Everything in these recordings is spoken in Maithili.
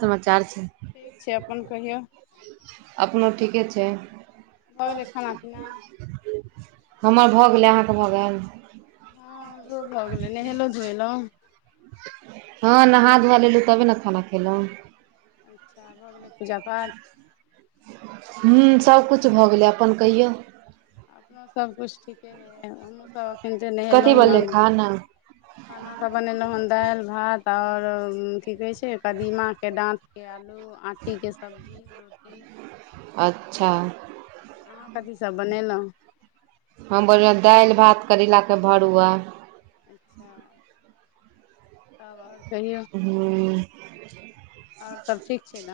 समाचार छै। ठीक छै अपन कहियौ। अपनो ठीके छै। भऽ गेलै खाना पीना हमर भऽ गेलै अहाँके भऽ गेल। हँ हमरो भऽ गेलै, नहेलो धोएलहुं? हँ नहा धुआ लेलहुँ तबे ने, खाना खेलहुँ। अच्छा भऽ गेलै पूजा पाठ हूं सब कुछ भऽ गेलै, अपन कहियौ। अपनो सभकिछु ठीके अय, हमहूँसभ एखन ते कथी नहेलहुँ बनलै हन। खाना खाना सब बनेलो हन दालि, भात और की कहे छै, कदीमा के डाँत के आलू आँठीके सब्जी रोटी। अच्छा! अहाँ कथी सब बनेलहुँ। हम बनेलहुं दालि, भात करेलाके भरुआ। अच्छा! तब आओर कहियौ। हूं। आओर सभ ठीक छै ने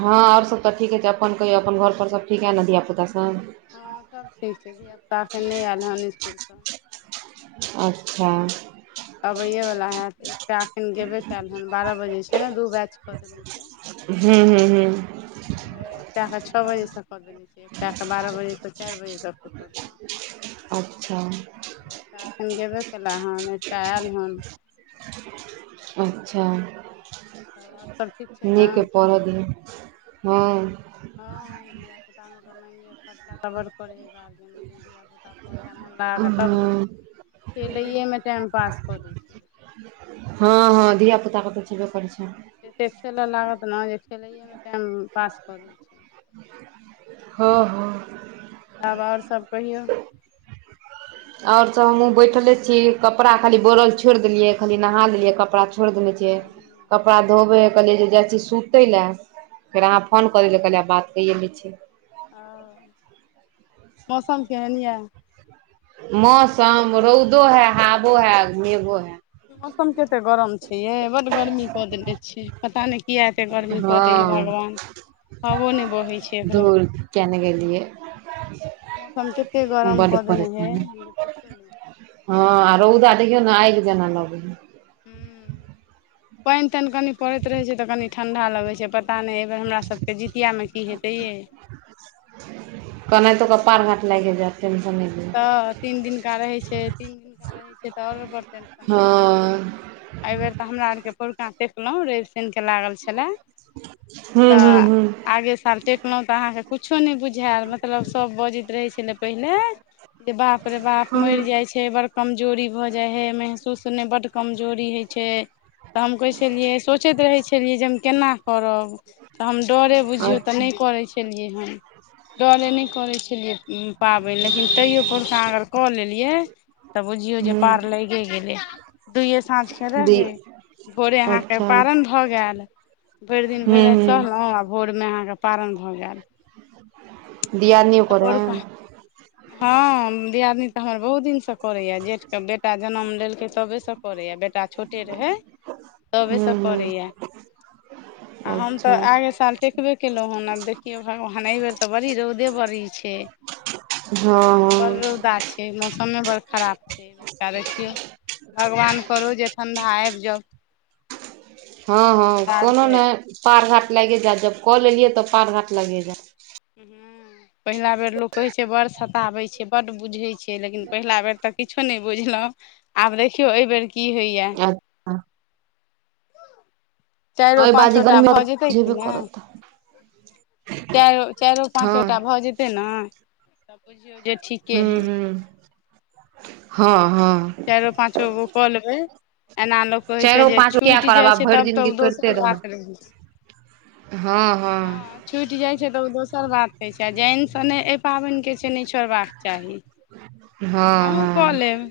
हँ आओर सभ तऽ ठीक छै, अपन कहियौ अपन घरप सभ ठीक हए ने धियापुतासभ। हँ सब ठीक छै, धियापुता अखन नहि आयल हन इसकुल से। अच्छा! अबैये वाला हयैत, एकटा अखन गेबे कयल हन, बारह बजे छै ने दू बैच कऽ देेल हूं-हूं। एक बेर एकटा के छः बजे से क देनेे छै, एकटा के बारह बजे से चारि बजे तक के। [unintelligible] अच्छा! छियै एकटा एखन गेबे केला हन, एकटा आयल हन। अच्छा! तऽ और। नीक के पढ़ल दिहैन हँ। खर्चा तऽ मानि लिअ खर्चा त बराबर करै है, गार्जियन लेकिन धिया- पुता पढ़य मोन लगा कऽ तब हँ ने, खेलैएमे टाईम पास कऽ दै छै। हँ -हँ धियापुताकेँ तऽ छयबे करै छै। एतेक खेलऽ लागत ने, जे खेलैएमे टाइम पास करैत छै। हं -हँ। आब आओर सब कहियौ। आओर सभ हमहूँ बैठले छी कपड़ा खाली बोड़ल छोड़ि देलियै खाली नहा लेलियै कपड़ा छोड़ि देने छियै। हूँ हूँ कपड़ा धोबै कहलियै जे जाइ छी सुतै लए फेर अहाँ फोन करै लय कहलियै बात कैइए लै छीयै। अँ मौसम केहन याऽ। मौसम रौदो है हाबो है मेघो है। मौसम केते गरम छै ये बड्ड गर्मी कऽ देनेे छै। पता नइ किया एते गर्मी कऽ देै है हँ भगवान हवो नइ बहै छै अखन। धूर किया न गेलियै। मौसम कते गरम बड कऽ देने है परेशानी जे पूछू नै। हँ रौदा देखियौ ने आगि जेना लगै हइ। हूँ। पाइन ताइन कनी पड़ैत रहे छै तऽ कनी ठंडा लगे छै पता नइ। अइ बेर हमरा सबके जितिआमे की हेतै यै। केनाहितो क पार घाट लाइगे जायत टेंशन नहि लिअ। तऽ तीन दिनका रहै छै तीन दिनका रहै छै तऽ आओरो बड़ टेंशन भऽ जाइ हइ। हँ अइबेर तऽ हमरा आरके पोरका टेकलहुँ रवि शैनिकेे लागल छलाय। हूँ -हूँ- हूँ। आगे साल टेकलहुँ तऽ अहाँके कुछो नै बुझायल मतलब सभ बजैत रहै छलै पहिले। गे बाप रे बाप हूँ मरि जाइ छै। हे बड़ कमजोरी भऽ जाइ हइ महसूस नहि बड्ड कमजोरी होइ छै। तऽ हम कहै छलियै सोचैत रहै छलियै जे हम केना करब। तऽ हम डरे हँ बुझियौ तऽ अच्छा नहि करै छी। केलियै हन डरे नहि करै छेलियै ऊ पाबनि लेकिन तइयो पोरका अगर कऽ लेल। लेलियै तऽ बुझियौ जे हूँ पार लैगे गेलै दुइए साँझके दी रहै। भोरे अहाँकेँ अच्छा हूँ पारण भऽ गायल भरि दिन भरि राति हूँ सहलहुँ आब। भोरमे अहाँकेँ पारण भऽ गायल। दियादनी। त ओकर है परौका हँ दियादनी तऽ हमर बहुत दिन सँ। करैए जेठके बेटा जनम लेलकै तबे सँ करैया बेट। बेटा छोटे रहै तबे हूँ सँ करैया। हूँ आ हम अच्छा तऽ आगे साल। टेकबे केलहुँ हन आब देखियौ भगवान एहिबेर तऽ बड़ी रौदे बड़ी छै। हँ बड़ हँ रौदा छै मौसमे बड़ खराब छै। अइ बेरका देखियौ भगवान करौ जे ठण्ढा आबि जाउ। हँ हँ हमरा कोनो आरके नइ पार घाट लाइगे जायत जब कऽ लेलियै तऽ पार घाट लाइगे जायत। ऊहू पहिला बेर लोग कहे छै बड़ सताबे छै बड्ड बुझै छै। हे लेकिन पहिला बेर तऽ किछो नहि बुझलौ आब देखियौ अइ बेर। की होइया। अच्छा अइ पाँचो बाजी टा भऽ गर्मियोतऽ जेतै बुझेबे करत। चाइरो चाइरो हँ पाँचोटा भऽ जेतै न तऽ बुझियौ जे ठीके हूँ हइ। हूँ हँ हँ। चाइरो पाचोगो कऽ लेबै। एना लोक कहै छै चारिगो जे पाँच गो किया छूटि करब जाइ आब छै भरि तब तऽ जिनगी ऊ करिते दोसर रहब बात रहै छै। हँ हँ। छुटि जाइ छै तऽ ऊ दोसर बात रहै छै आ जाइन सँ नै अइ पाबनिके छै नै छोड़बाक चाही। हँ अहूँ कऽ हँ। लेब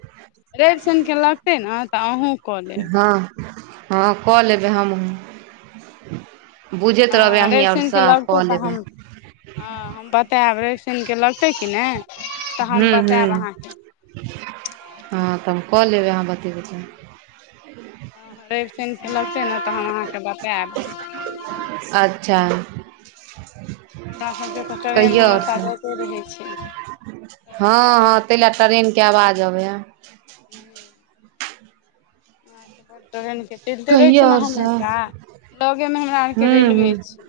रवि शाइन के लगतै ने तऽ अहूँ कऽ लेब। हँ हँ कऽ लेबै हमहूँ। बुझैत रहबै हँ अहीं रवि शनिके आओरसँ लगतै कऽ तऽ हम लेबै। हँ हम बतायब रैव शाइन के लगतै कि ने। तऽ हू हम - हू। बतायब अहाँके हँ तऽ हम कऽ लेबै अहाँ बतेबै तऽ। हँ रवि शैन लगतै ने तऽ हम अहाँकेँ बतायब। अच्छा कहिया आऔर से। से रहै छै। ट्रेनके हँ- आवाज हँ तै लए ट्रेनके आवाज अबैया। ह्म पर ट्रैन। चलते रहे कहियौ छै ने आओर सब हमेशा, लगे में हमरा आर के हूँ हूँ रेलवे छैय।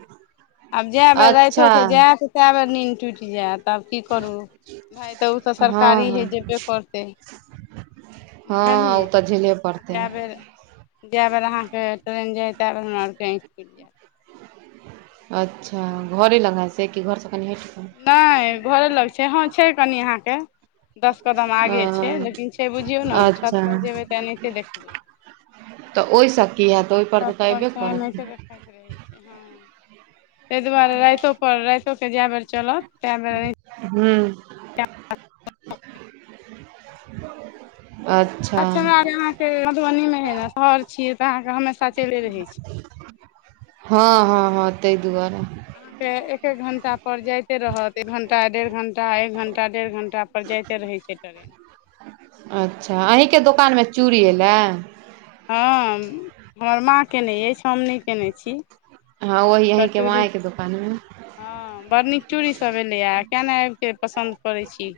आब जाए बेर अच्छा रातिओे को जायत तए बेर नींद टूटि जायत। तऽ आब की करू भाई उ तऽ हँ सरकारी हँ हइ जेबे करतै। बुझ हँ ओ तऽ झेलैऽ पड़तै। जए बेर- जए बेर अहाँके ट्रेन जाय तै बेर हमरा आरके आँखि खुलि जायत। अच्छा घरे लगाइ छै, कि घरसँ कनि हैट नहि घरे लग छै, हँ छै कनि अहाँके दस कदम आगे छै, कऽ लेकिन छै बुझियौ ने छत अच्छा पर जेबे तऽ एनाहिते देखबै। तऽ ओहिसँ की हतऽ ओहिपर तऽ तऽ अयबे करत। इत रहै छै हँ। ताहि दुआरे रैतो पर रैतो के जा बेर चलत तै बेर अं हूं। अच् अच्छा हमरा आ अहाँके मधुबनी में हय ने शहर छियै, तऽ अहाँके हमेशा चले रहै छै। हँ- हँ -हँ ताहि दुआरे। अहाँके एक एक घंटा पर जाइते रहत। एक घंटा, डेढ़ घंटा, एक घंटा, डेढ़ घंटा पर जाते रहे छै। कि करे। अच्छा अहींके दोकानमें चूड़ी एयलै। हँ हमर माँ केयने अइछ, हम नहि कयने छी। हँ वही तऽ यहींके चूड़ी माॅंएके दोकान में। हँ बड़ नीक चूड़ीसभ एलैए है, केिया नहि आबिक के पसन्द करै छी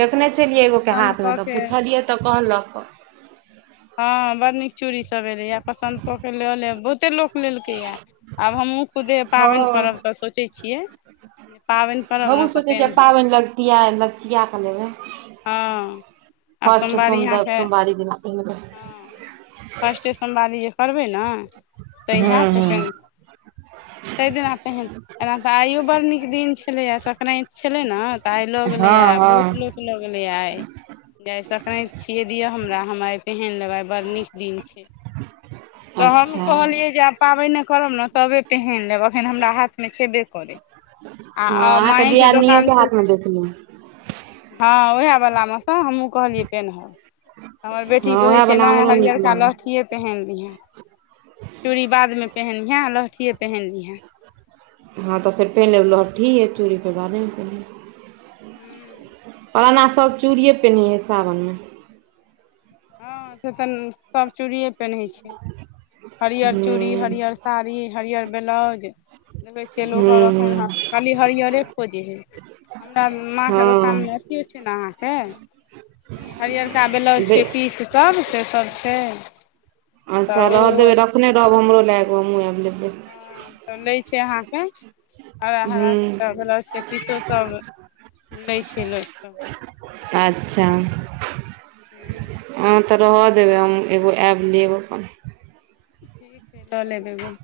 देखने छलियै एगो के पसन्द हाथ में, कऽ तऽ के पूछलियै तऽ कहलक। हँ बड़ड नीक चूड़ी सब एलेए है, पसन्द कऽ के लऽ लेब बहुते लोक लेलकै है, आब हमहुूँ खुदे पाबनि हँ करब तऽ सोचैत छियै। पाबनि पर हमहूं सोचै छियै पाबनि लगचिया- लगचिया कऽ लेबै। हँ। आब फर्स्ट सोमवारी सोम अहाँके -सोमबारी दिना पहिरबै। हँ फर्स्टे सममवारी जे करबै ने, तऽ इएह हूँ हूँ सेकेण्ड तैं दिना पहिर एना तऽ आइयो बड़ नीक दिन छलैए है, सक्रा्ति छलै ने तऽ आइ लऽ हँ गेलैए हँ बहुत लोक। लगले आइ, जेय सक्राति छियै दिय हमरा। हम पेहन लेबै, बड़ नीक दिन छै। तऽ हम अच्छा कहलियै जे आब पाबैने करब ने तबे पहैन लेब, अखन हमरा हाथ मे छेबे करै। आआ हँ अहाँके मांएके दोकान दियादनियोके छै हाथमे से देखलियै हँ उहै वला मेसँ हमहूँ कहलियै पेन्हब। हमर की हँ कहै उएह छै वला नै, हमरो नीक हरियरका लागल लहठीए पेहिन लीहें, चूड़ी बादमे पहिनहें लहठिये पहिनलीहें। हँ तऽ फेर पेन्ह लेब लहठी, याचूड़ीे त बादेमे पेन्ह लेब। ओना सब चूड़िए पेनहै हइ सावनमे। हँ से तऽ न-सभ चूड़िए पेन्है छै। हरिअर चूड़ी, हूँ हरिअर साड़ी, हरिअर ब्लाउज देखै छियै लोक और एख्खन हूँ खाली हरियरे खोजै हइ। हमरा माँ के दोकान हूँ मे अथियो छै ने अहाँके, ई हरियरका हँ बेलाउज। बे पीस सब, से सब छै। अच्छा तऽ रह ओ देबै, रखने रहब हमरो लय एग्गो हमहूँ आब लेबैय। हं, तब लै छै अहाँके हरा हरा छै तऽ, ह्म ब्लाउज के पीसो सब लै छै लोक सब। अच्छ हूं। हंक्षतऽ रहऽ देबै, हम्म एगो ऐब लेबऽ। ठीक हइ, लऽलेब एग्गो।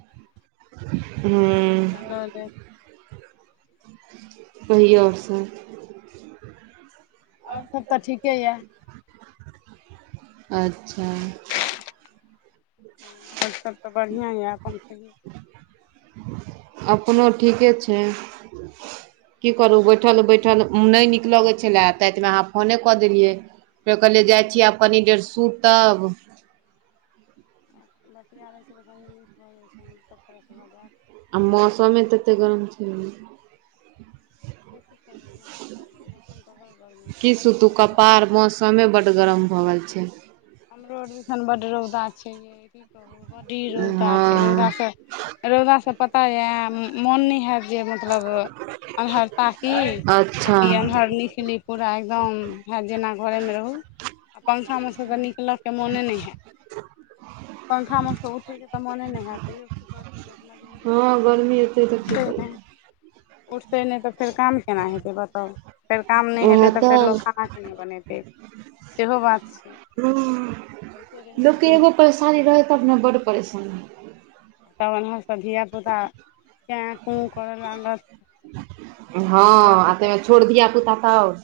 हँ एकटा ल लेब कहियौ और सब? और सब तऽ ठीके यैऽ। अच्छा। और सब तऽ बढ़िआँ यै, अप्पन कहियौ? अपनो ठीके छै की करू बैठल बैठल नय नीक लगै छलय, तातमे अहाँ फोने कऽ देलियै। फेर कहलियै जाइ हूँ छी आब कनि देर सूत् तब बतिया लै छै कनी नीक भऽ जाइ छै, मुड त फ्रेश भऽ जैत। आ मौसमे ततेक गरम छैने से की करबै मौसम त, मौसम तऽ बड्ड गरमी छै, बड्ड रौदा छै। समे बड्ड गरम भऽ गेल छै। हमरो आर दिसन बड्ड रौदा छै यै की कहू? बडी रौदा छै, रौदा हँ स, रौदा से पता यै, मोन नै हैत जे मतलब, अन्हर ताकि, आकि अच्छा अन्हर निखली। पूरा एकदम, हैत जेना घरे मे रहु, आ पंखा में से त नि- ल के मोने नय हैत, पंखा मे स उठय के तऽ मोने नय हैत, तैइयो की कर लोक मजबूरे हँ अपना, गर्मी एते तऽ की उठतौ नय। करबै उठतै नय तऽ फेर काम केना हेतैय बताउ। फेर काम नय हेतै तऽ फेर लोक खाना केना बनेतै? सेहो बात छै। हुं होइते - रहै लोकके छै एग्गो परेशानी रहै तब ने, बड्ड परेशानी तब एन्हर सभ धियापुता कें कुं करय लागत। हँ, आ तय मे छोट धिया पुता त और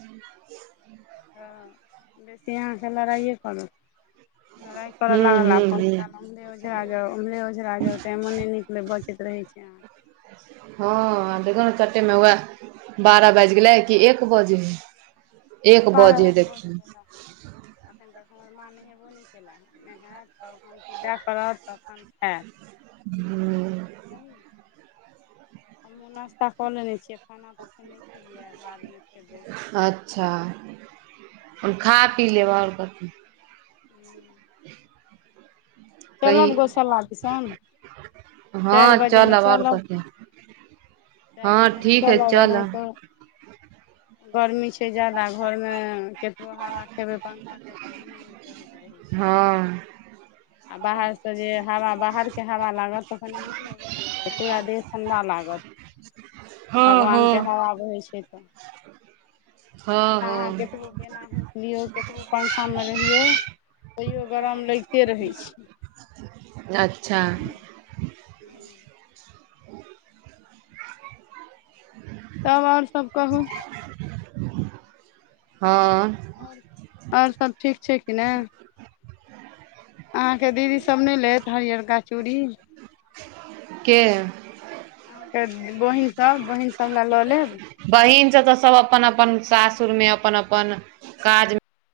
हँ, बेटी अहाँ के लड़ाइए करत। लड़ाई कर हूँ लागल आ हूँ पन हूँ [unintelligible] ओझरा जाउ उम्हरे ओझरा जाउ टाइमो नै निकलै बचत रहै छै अहाँके। हँ देखहो न चट्टे मे वैह बारह बाजि गेलै कि एक बजे हइ। एक बजे है देखियौ। अखनि तक हमर मां नहेबो नै केलै। नहैत तहन पूजा करत तखन खैत। हूं हमु नाश्ता कऽ लेने छियै खाना त अखनि नै खेलियैये बादमे खेबै। अच्छा अपन खा पी लेब और कथी। हूं [unintelligible] कही चलब गोशाला दिसन, चाइर हँ बजे मे आओर चलब। कथी चारि हँ बजे मे ठीक हइ चलब ऐना त गरमी छै जादा घरमे केतनो हावा खेबै पंखाके तऽ नै कहैत रहै छै। हँ आ बाहरस जे हवा बाहरके हवा लागत तऽ कनि नीक लगैत रहै छै पूरा देह ठण्डा लागत आ हँ भगवानके हँ हबा बहै छै तऽ आ हँ एना अहां हँ केतबो बेना बेना होंकि लियौ केतबो पंखा मे रहैयो तैयो गरम लगिते रहै छै। अच्छा बुझलीयै। तब और सब कहू। हँ और सब ठीक छै कि ने। अहाँके दीदी सब नै लेत हरिअरका चूड़ी? के? ए बहिनसभ बहिनसभ लै लऽ लेब। बहिन सब तऽ सब अपन अपन सासुर में अपन अपन काज मे